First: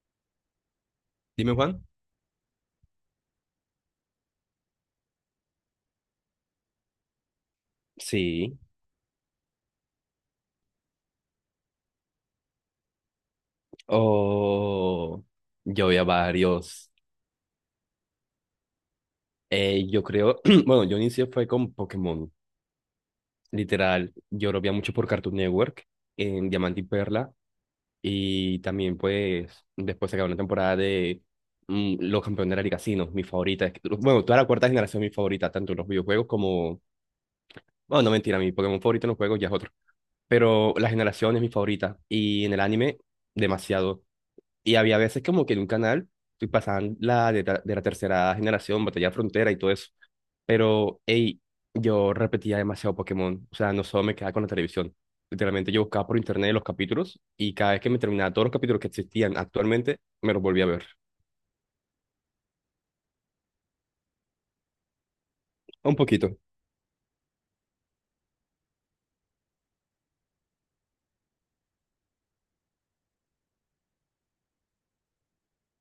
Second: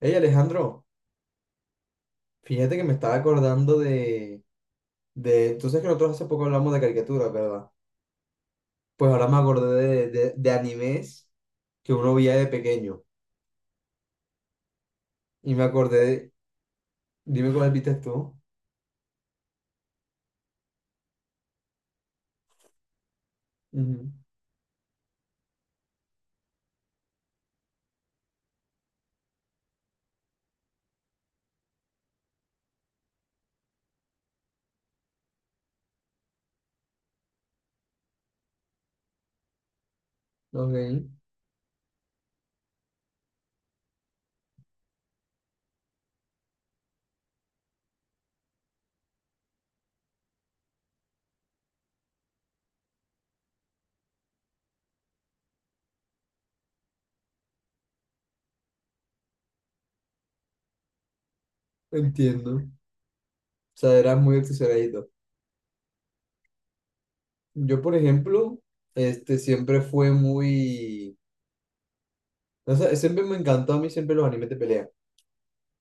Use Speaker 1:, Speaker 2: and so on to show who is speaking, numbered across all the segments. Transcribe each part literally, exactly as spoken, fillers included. Speaker 1: Hey Alejandro,
Speaker 2: Dime, Juan.
Speaker 1: fíjate que me estaba acordando de, de... Tú sabes que nosotros hace poco hablamos de caricaturas, ¿verdad?
Speaker 2: Sí,
Speaker 1: Pues ahora me acordé de, de, de animes que uno veía de pequeño.
Speaker 2: o
Speaker 1: Y me
Speaker 2: yo vi
Speaker 1: acordé
Speaker 2: a
Speaker 1: de-
Speaker 2: varios.
Speaker 1: Dime cuál viste tú.
Speaker 2: Eh, yo creo, bueno, yo inicié fue con Pokémon,
Speaker 1: Ujú.
Speaker 2: literal. Yo lo veía mucho por Cartoon Network, en Diamante y Perla, y también pues después se acabó una temporada de mm, Los Campeones de la Liga Sino, mi favorita. Es que- Bueno, toda la cuarta generación es mi favorita, tanto en los videojuegos como... Bueno, no mentira, mi Pokémon favorito en los juegos ya es otro. Pero
Speaker 1: Ok,
Speaker 2: la generación es mi favorita, y en el anime, demasiado. Y había veces como que en un canal y pasaban la de, ta- de la tercera generación, Batalla Frontera y todo eso. Pero, hey, yo repetía demasiado Pokémon. O sea, no solo me quedaba con la televisión. Literalmente yo buscaba por internet los capítulos y cada vez que me terminaba todos los capítulos que existían actualmente, me los volvía a ver.
Speaker 1: entiendo. O sea, eras muy obsesionadito.
Speaker 2: Un poquito,
Speaker 1: Yo, por ejemplo, este, siempre fue muy... O sea, siempre me encantó a mí siempre los animes de pelea.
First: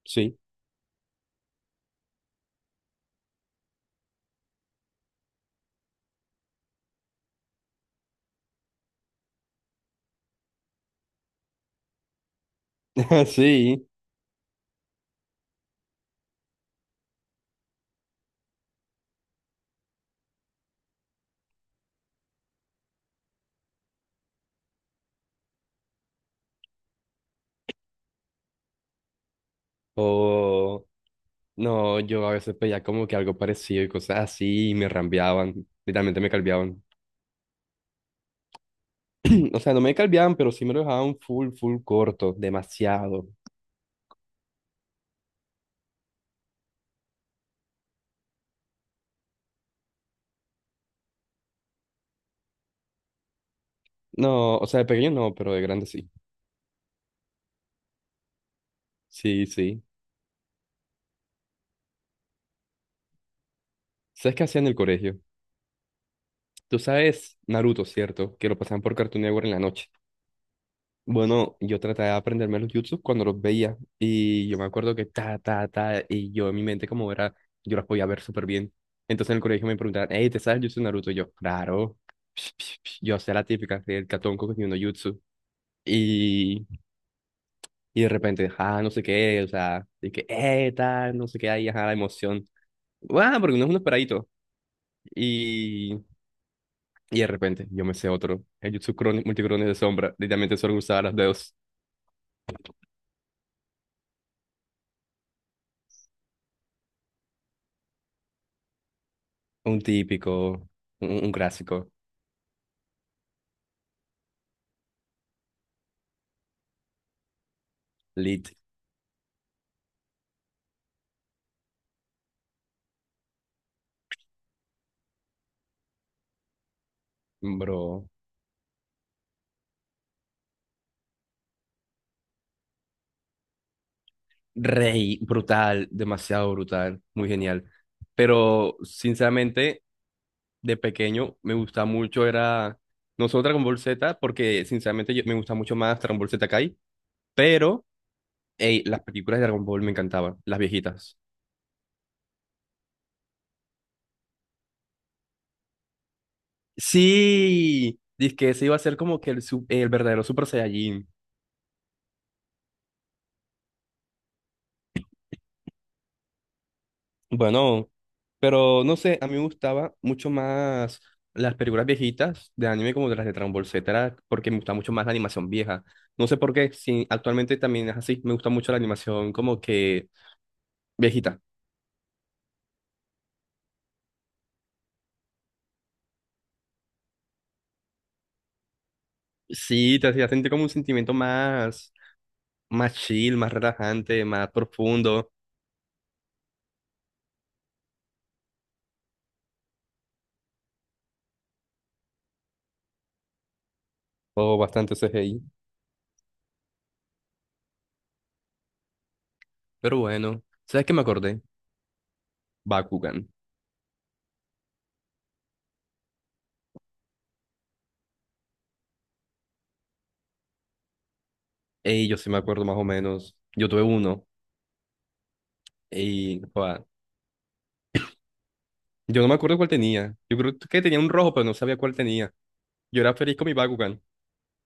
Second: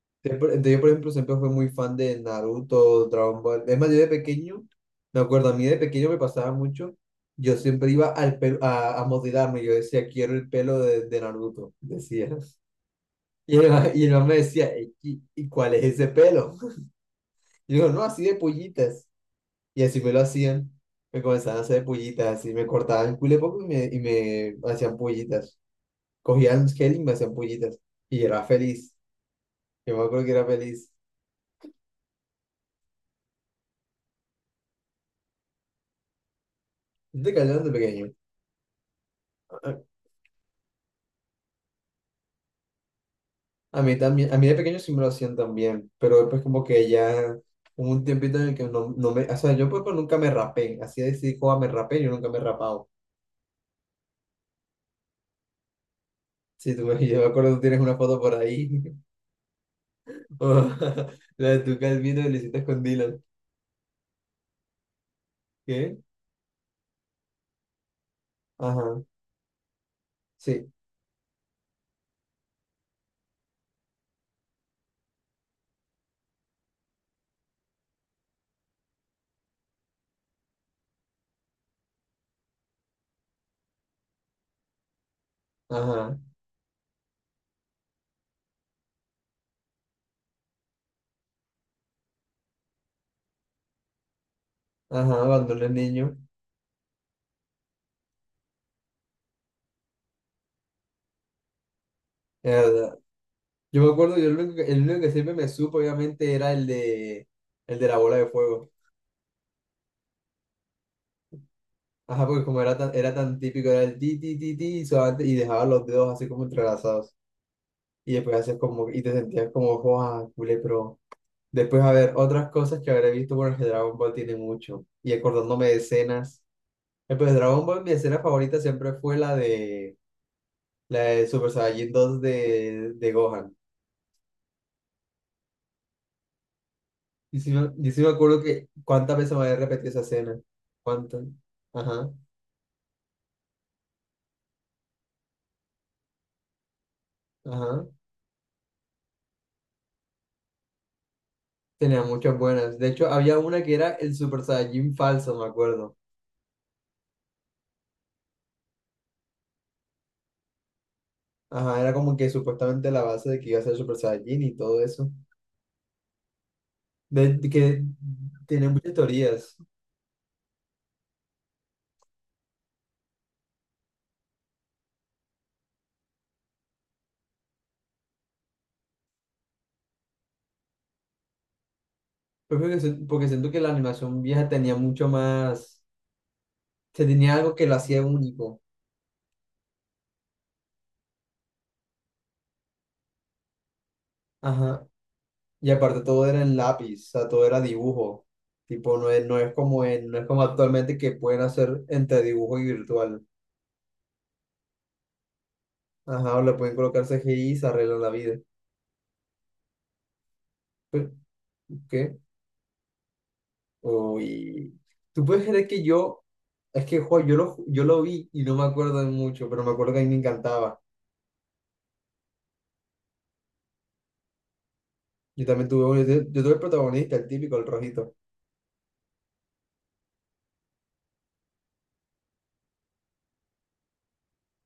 Speaker 2: sí.
Speaker 1: Siempre- entonces yo, por ejemplo, siempre fui muy fan de Naruto, Dragon Ball. Es más, yo de pequeño, me acuerdo, a mí de pequeño me pasaba mucho. Yo siempre iba al pelo, a, a modelarme. Yo decía, quiero el pelo de, de Naruto. Decía. Y el,
Speaker 2: Sí.
Speaker 1: ma- y el man me decía, "Ey, ¿y, y cuál es ese pelo? Y yo, no, así de pollitas. Y así me lo hacían. Me comenzaban a hacer pollitas. Así me cortaban el culo poco y me, y me hacían pollitas. Cogían gel y me hacían pollitas. Y era feliz. Yo me acuerdo que era
Speaker 2: O
Speaker 1: feliz.
Speaker 2: no, yo a veces pedía como que algo parecido y cosas así y me rambeaban. Literalmente me calveaban.
Speaker 1: ¿No te callaron de pequeño?
Speaker 2: O sea, no me calveaban, pero sí me lo dejaban full, full corto, demasiado.
Speaker 1: A mí también, a mí de pequeño sí me lo hacían también, pero después como que ya hubo un tiempito en el que no, no me, o sea, yo pues, pues, nunca me rapé, así de decir, joa, me rapé, yo nunca me he rapado.
Speaker 2: No, o sea, de pequeño no, pero de grande sí.
Speaker 1: Sí, tú, me- yo me acuerdo tú tienes una foto por ahí,
Speaker 2: Sí, sí.
Speaker 1: o la de tu calvino que le hiciste con Dylan.
Speaker 2: ¿Sabes qué hacía en el colegio?
Speaker 1: ¿Qué?
Speaker 2: Tú sabes Naruto, ¿cierto? Que lo pasaban por
Speaker 1: Ajá,
Speaker 2: Cartoon Network en la noche.
Speaker 1: sí,
Speaker 2: Bueno, yo trataba de aprenderme los jutsus cuando los veía. Y yo me acuerdo que ta, ta, ta. Y yo en mi mente, como era, yo las podía ver súper bien. Entonces en el colegio me preguntaban, hey, ¿te sabes el jutsu de Naruto? Y yo, claro. Psh, psh, psh. Yo hacía la típica, el catonco que tiene uno jutsu.
Speaker 1: ajá,
Speaker 2: Y, y de repente, ah, no sé qué, o sea, y que, eh, tal, no sé qué, ahí, ajá, la emoción. Guau, porque uno es un esperadito.
Speaker 1: ajá, cuando era
Speaker 2: Y,
Speaker 1: niño,
Speaker 2: y de repente yo me sé otro. El Jutsu Crone- Multicrones de Sombra. Literalmente solo usaba las dos.
Speaker 1: es verdad. Yo me acuerdo, yo el único, que- el único que siempre me supo, obviamente, era el de, el de la bola de fuego.
Speaker 2: Un típico, un, un clásico.
Speaker 1: Ajá, porque como era tan, era tan típico, era el ti, ti, ti, ti, y suave, y dejaba los dedos así como entrelazados. Y después
Speaker 2: Lit,
Speaker 1: haces como, y te sentías como, joa, culé, pero después a ver otras cosas que habré visto, bueno, que Dragon Ball tiene mucho, y acordándome de escenas, eh, pues Dragon Ball, mi
Speaker 2: bro.
Speaker 1: escena favorita siempre fue la de, la de Super Saiyajin dos de, de Gohan,
Speaker 2: Rey, brutal, demasiado brutal, muy
Speaker 1: y sí,
Speaker 2: genial.
Speaker 1: me- y sí me acuerdo que
Speaker 2: Pero
Speaker 1: cuántas veces me había
Speaker 2: sinceramente,
Speaker 1: repetido esa escena,
Speaker 2: de
Speaker 1: cuántas,
Speaker 2: pequeño me gustaba
Speaker 1: ajá,
Speaker 2: mucho, era. No solo Dragon Ball Z, porque sinceramente yo- me gusta mucho más Dragon Ball Z Kai,
Speaker 1: ajá,
Speaker 2: pero ey, las películas de Dragon Ball me encantaban, las viejitas.
Speaker 1: tenía muchas buenas, de hecho había una que era el Super Saiyajin falso, me acuerdo.
Speaker 2: Sí, dice que ese iba a ser como que el, su- el verdadero Super Saiyajin.
Speaker 1: Ajá, era como que supuestamente la base de que iba a ser Super Saiyajin y todo eso. De, de que
Speaker 2: Bueno,
Speaker 1: tiene
Speaker 2: pero
Speaker 1: muchas
Speaker 2: no sé, a mí me
Speaker 1: teorías.
Speaker 2: gustaba mucho más las películas viejitas de anime como de las de Dragon Ball Z, era porque me gusta mucho más la animación vieja. No sé por qué, sí, actualmente también es así, me gusta mucho la animación como que viejita.
Speaker 1: Pero creo que se- porque siento que la animación vieja tenía mucho más, se tenía algo que lo hacía único.
Speaker 2: Sí, te hacía sentir como un sentimiento más, más chill, más relajante, más
Speaker 1: Ajá.
Speaker 2: profundo,
Speaker 1: Y aparte todo era en lápiz, o sea, todo era dibujo. Tipo, no es, no es como en, no es como actualmente que pueden hacer entre dibujo y virtual.
Speaker 2: o bastante C G I.
Speaker 1: Ajá, o le pueden colocar C G I y se arreglan la vida.
Speaker 2: Pero bueno, ¿sabes qué me
Speaker 1: Pe-
Speaker 2: acordé?
Speaker 1: ¿Qué?
Speaker 2: Bakugan.
Speaker 1: Uy. ¿Tú puedes creer que yo, es que, jo, yo lo, yo lo vi y no me acuerdo de mucho, pero me acuerdo que a mí me encantaba.
Speaker 2: Ey, yo sí me acuerdo más o menos. Yo tuve uno.
Speaker 1: Yo también tuve uno, yo yo
Speaker 2: Y,
Speaker 1: tuve el
Speaker 2: joda,
Speaker 1: protagonista, el típico, el rojito.
Speaker 2: yo no me acuerdo cuál tenía. Yo creo que tenía un rojo, pero no sabía cuál tenía. Yo era feliz con mi Bakugan.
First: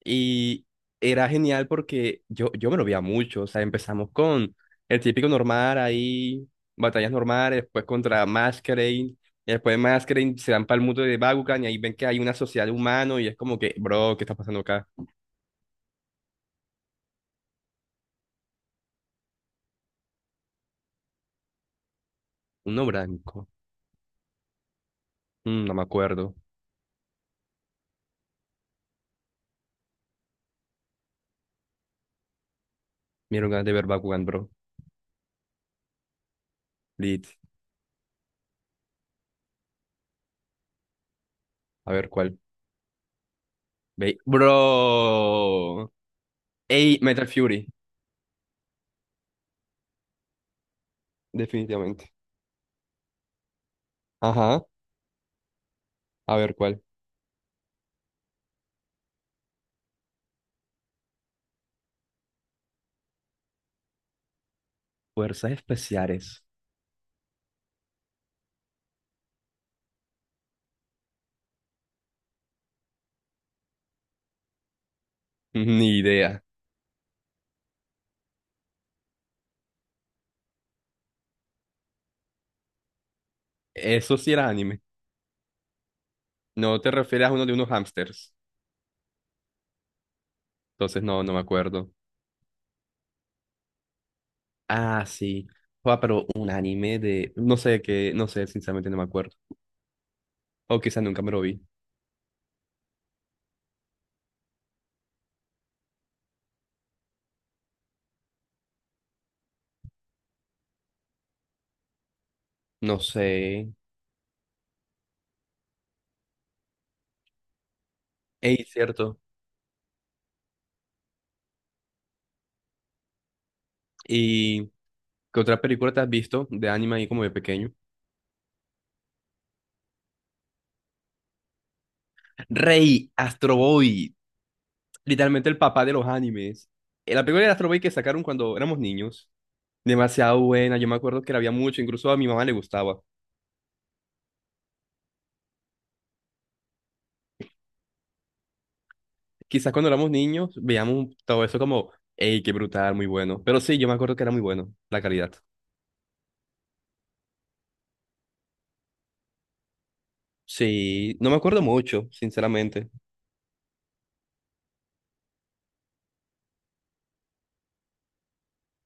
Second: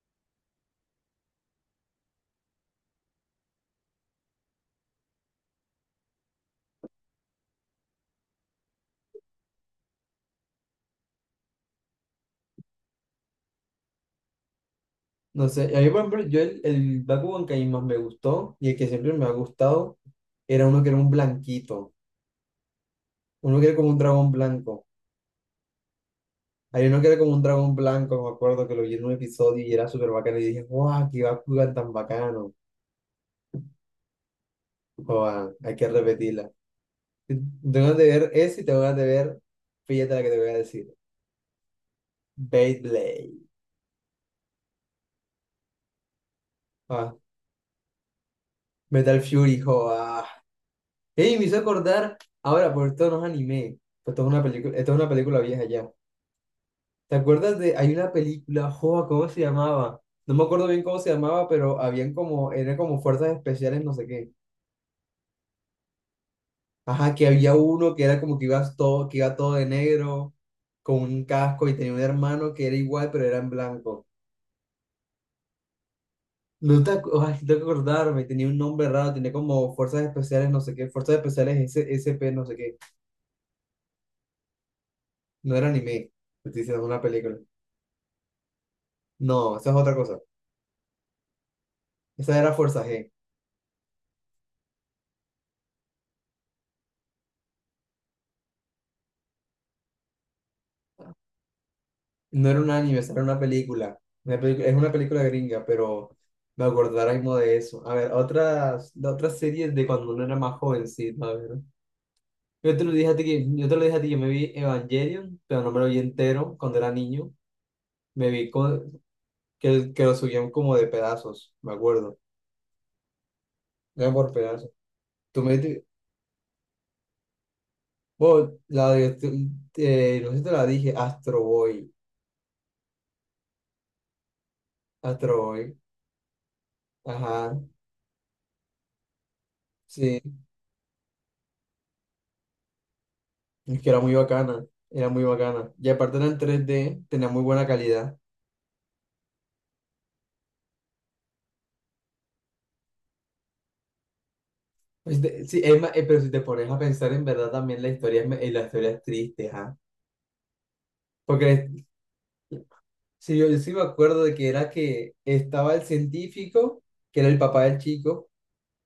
Speaker 2: Y era genial porque yo, yo me lo veía mucho. O sea, empezamos con el típico normal ahí, batallas normales, después contra Masquerade. Y después de Masquerade se van para el mundo de Bakugan y ahí ven que hay una sociedad de humanos y es como que, bro, ¿qué está pasando acá?
Speaker 1: No sé, a mí, por ejemplo, yo el, el Bakugan que a mí más me gustó y el que siempre me ha gustado era uno que era un blanquito,
Speaker 2: Uno blanco.
Speaker 1: uno que era como un dragón blanco.
Speaker 2: Mm, no me acuerdo.
Speaker 1: Hay uno que era como un dragón blanco, me acuerdo que lo vi en un episodio y era súper bacano y dije, ¡guau, qué Bakugan tan bacano!
Speaker 2: Me dieron ganas de ver Bakugan, bro.
Speaker 1: Joa, hay que repetirla.
Speaker 2: Lit.
Speaker 1: Tengo ganas de ver ese y tengo ganas de ver, fíjate la que te voy a decir,
Speaker 2: A ver cuál.
Speaker 1: Beyblade,
Speaker 2: Ve- Bro. Ey,
Speaker 1: ah,
Speaker 2: Metal Fury,
Speaker 1: Metal Fury, joa. Ey, me hizo
Speaker 2: definitivamente.
Speaker 1: acordar ahora, por esto no es anime, pues esto es una
Speaker 2: Ajá,
Speaker 1: película, esto es una película vieja ya.
Speaker 2: a ver cuál.
Speaker 1: ¿Te acuerdas de, hay una película, joa, ¿cómo se llamaba? No me acuerdo bien cómo se llamaba, pero habían como, eran como fuerzas especiales, no sé qué.
Speaker 2: Fuerzas especiales.
Speaker 1: Ajá, que había uno que era como que iba todo, que iba todo de negro, con un casco, y tenía un hermano que era igual, pero era en blanco.
Speaker 2: Ni idea.
Speaker 1: No te, acu- ay, no tengo que acordarme, tenía un nombre raro, tenía como fuerzas especiales, no sé qué, fuerzas especiales S- SP, no sé qué.
Speaker 2: Eso sí era anime.
Speaker 1: No era anime, te estoy diciendo,
Speaker 2: No
Speaker 1: es
Speaker 2: te
Speaker 1: una
Speaker 2: refieres a
Speaker 1: película.
Speaker 2: uno de unos hamsters.
Speaker 1: No, esa es otra cosa.
Speaker 2: Entonces no, no me acuerdo.
Speaker 1: Esa era Fuerza G.
Speaker 2: Ah, sí. Joa, pero un anime de... No sé qué, no sé, sinceramente no me acuerdo. O quizás nunca me lo vi.
Speaker 1: No era un anime, esa era una película. Una pelicu- es una película gringa, pero me acuerdo ahora mismo de eso. A ver, otras, de otras series de cuando uno era más jovencito, a ver. Yo te lo
Speaker 2: No
Speaker 1: dije a ti
Speaker 2: sé.
Speaker 1: que, yo te lo dije a ti, yo me vi Evangelion, pero no me lo vi entero cuando era niño. Me vi
Speaker 2: Ey,
Speaker 1: con,
Speaker 2: cierto.
Speaker 1: que, que lo subían como de pedazos, me acuerdo. Era por pedazos.
Speaker 2: ¿Y qué
Speaker 1: Tú me
Speaker 2: otra
Speaker 1: dijiste-
Speaker 2: película te has visto de anime ahí como de pequeño?
Speaker 1: vos, la de, eh, no sé si te la dije, Astro Boy.
Speaker 2: Rey, Astro Boy.
Speaker 1: Astro
Speaker 2: Literalmente el
Speaker 1: Boy.
Speaker 2: papá de los animes. Eh, La película de
Speaker 1: Ajá.
Speaker 2: Astro Boy que sacaron cuando éramos niños,
Speaker 1: Sí.
Speaker 2: demasiado buena, yo me acuerdo que la había mucho, incluso a mi mamá le gustaba.
Speaker 1: Es que era muy bacana, era muy bacana. Y aparte era en tres d tenía muy buena calidad.
Speaker 2: Quizás cuando éramos niños veíamos todo eso como, hey, qué brutal, muy bueno. Pero sí, yo me acuerdo que era muy bueno, la
Speaker 1: Es
Speaker 2: calidad.
Speaker 1: de- sí, es ma- eh, pero si te pones a pensar en verdad también la historia es, me- eh, la historia es triste, ajá.
Speaker 2: Sí, no me acuerdo
Speaker 1: Porque
Speaker 2: mucho, sinceramente.
Speaker 1: si yo, yo sí me acuerdo de que era que estaba el científico, que era el papá del chico,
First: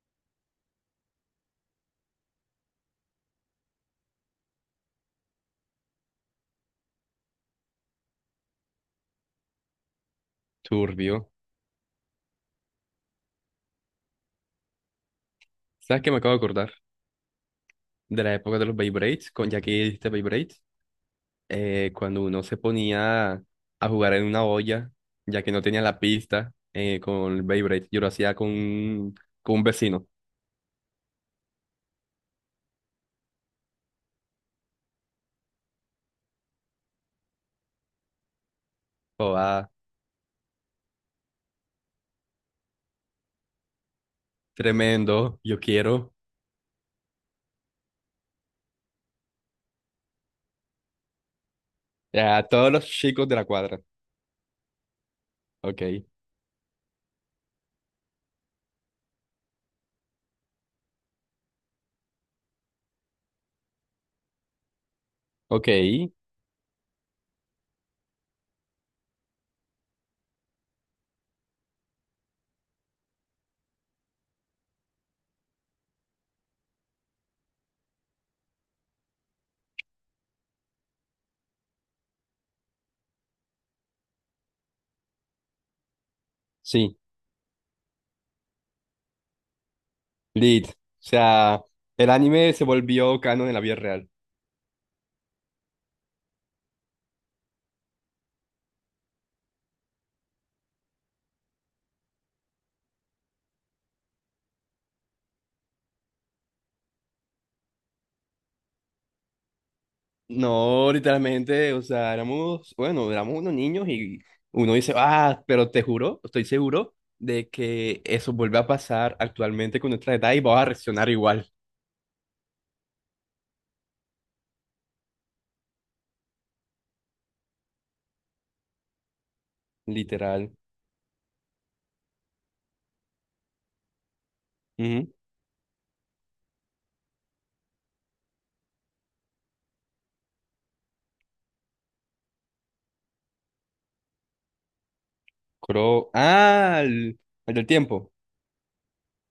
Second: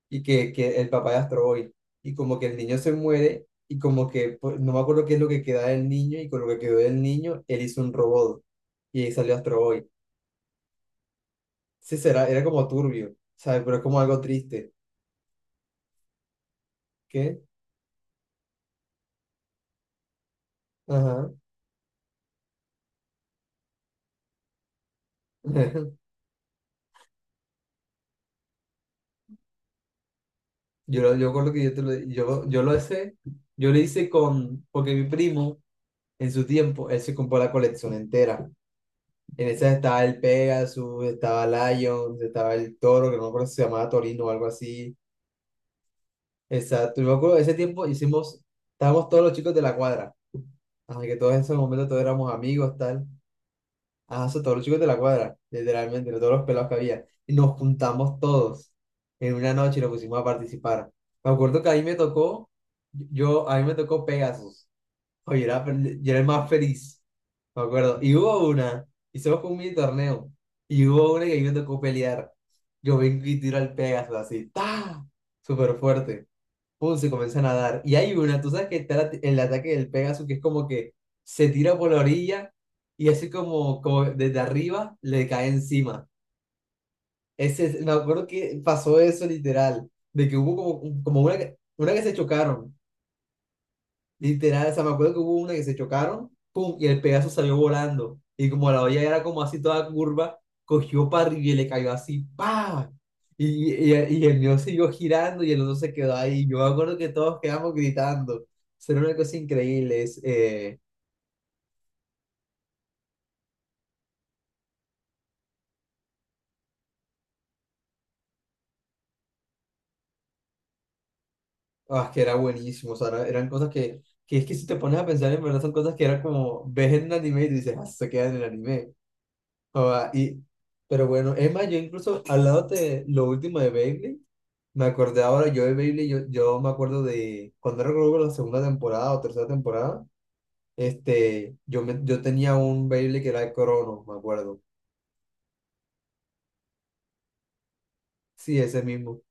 Speaker 1: y que, que el papá de Astro Boy. Y como que el niño se muere, y como que pues, no me acuerdo qué es lo que queda del niño, y con lo que quedó del niño, él hizo un robot. Y ahí salió Astro Boy.
Speaker 2: Turbio.
Speaker 1: Sí, será, era como turbio, ¿sabes? Pero es como algo triste.
Speaker 2: ¿Sabes qué me acabo de acordar?
Speaker 1: ¿Qué?
Speaker 2: De la época de los Beyblades, con ya que dijiste Beyblade.
Speaker 1: Ajá.
Speaker 2: eh, cuando uno se ponía a jugar en una olla, ya que no tenía la pista eh, con el Beyblade. Yo lo hacía con, un- con un vecino.
Speaker 1: Yo, lo- yo recuerdo que yo, te lo, yo, yo lo hice, yo lo hice con, porque mi primo en su tiempo, él se compró la colección entera.
Speaker 2: Oh,
Speaker 1: En
Speaker 2: ah,
Speaker 1: esa estaba el Pegasus, estaba Lions, estaba el Toro, que no me acuerdo si se llamaba Torino o algo así.
Speaker 2: tremendo, yo quiero.
Speaker 1: Exacto, yo me acuerdo, ese tiempo hicimos, estábamos todos los chicos de la cuadra, así que todos esos momentos todos éramos
Speaker 2: A todos
Speaker 1: amigos,
Speaker 2: los
Speaker 1: tal.
Speaker 2: chicos de la cuadra.
Speaker 1: Ajá, o sea, todos los chicos de la cuadra,
Speaker 2: Ok,
Speaker 1: literalmente, de todos los pelados que había. Y nos juntamos todos en una noche y nos pusimos a participar. Me acuerdo que ahí me tocó, yo, a mí me tocó Pegasus. Oye, era,
Speaker 2: ok,
Speaker 1: fel- yo era el más feliz, me acuerdo. Y hubo una, hicimos como un mini torneo, y hubo una que a mí me tocó pelear. Yo vengo y tiro al Pegasus así, ¡ta! Súper fuerte pum, se comienzan a dar. Y hay una, tú sabes que está la- el ataque del Pegaso, que es como que se tira por la orilla y así como, como desde arriba le cae encima.
Speaker 2: sí,
Speaker 1: Ese, es- me acuerdo que pasó eso literal, de que hubo
Speaker 2: lit. O
Speaker 1: como, como una, que-
Speaker 2: sea,
Speaker 1: una que
Speaker 2: el
Speaker 1: se
Speaker 2: anime se
Speaker 1: chocaron.
Speaker 2: volvió canon en la vida real.
Speaker 1: Literal, o sea, me acuerdo que hubo una que se chocaron, pum, y el Pegaso salió volando. Y como la olla era como así toda curva, cogió para arriba y le cayó así, ¡pa! Y, y, y el mío siguió girando y el otro se quedó ahí. Yo me acuerdo que todos quedamos gritando. O sea, era una cosa increíble, es, eh,
Speaker 2: No, literalmente, o sea, éramos, bueno, éramos unos niños y uno dice, ah, pero te juro, estoy seguro de que eso vuelve a pasar actualmente con nuestra edad y vamos a reaccionar igual,
Speaker 1: ah, que era buenísimo. O sea, era- eran cosas que, que es que si te pones a pensar, en verdad son cosas que era como, ves en el anime y tú dices, ah, se queda en el anime. O sea, y,
Speaker 2: literal.
Speaker 1: pero bueno, Emma, yo incluso al lado de lo último de Beyblade. Me
Speaker 2: Ujú.
Speaker 1: acordé ahora, yo de Beyblade, yo, yo me acuerdo de cuando era creo que la segunda temporada o tercera temporada, este, yo, me, yo tenía un Beyblade que era el Crono, me acuerdo.
Speaker 2: Coro- ah, el, el del tiempo.
Speaker 1: Sí, ese mismo.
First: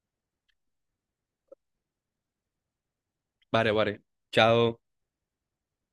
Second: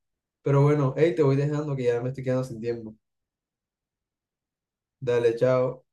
Speaker 1: Pero bueno, hey, te voy dejando que ya me estoy quedando sin tiempo.
Speaker 2: Vale, vale. Chao.
Speaker 1: Dale, chao.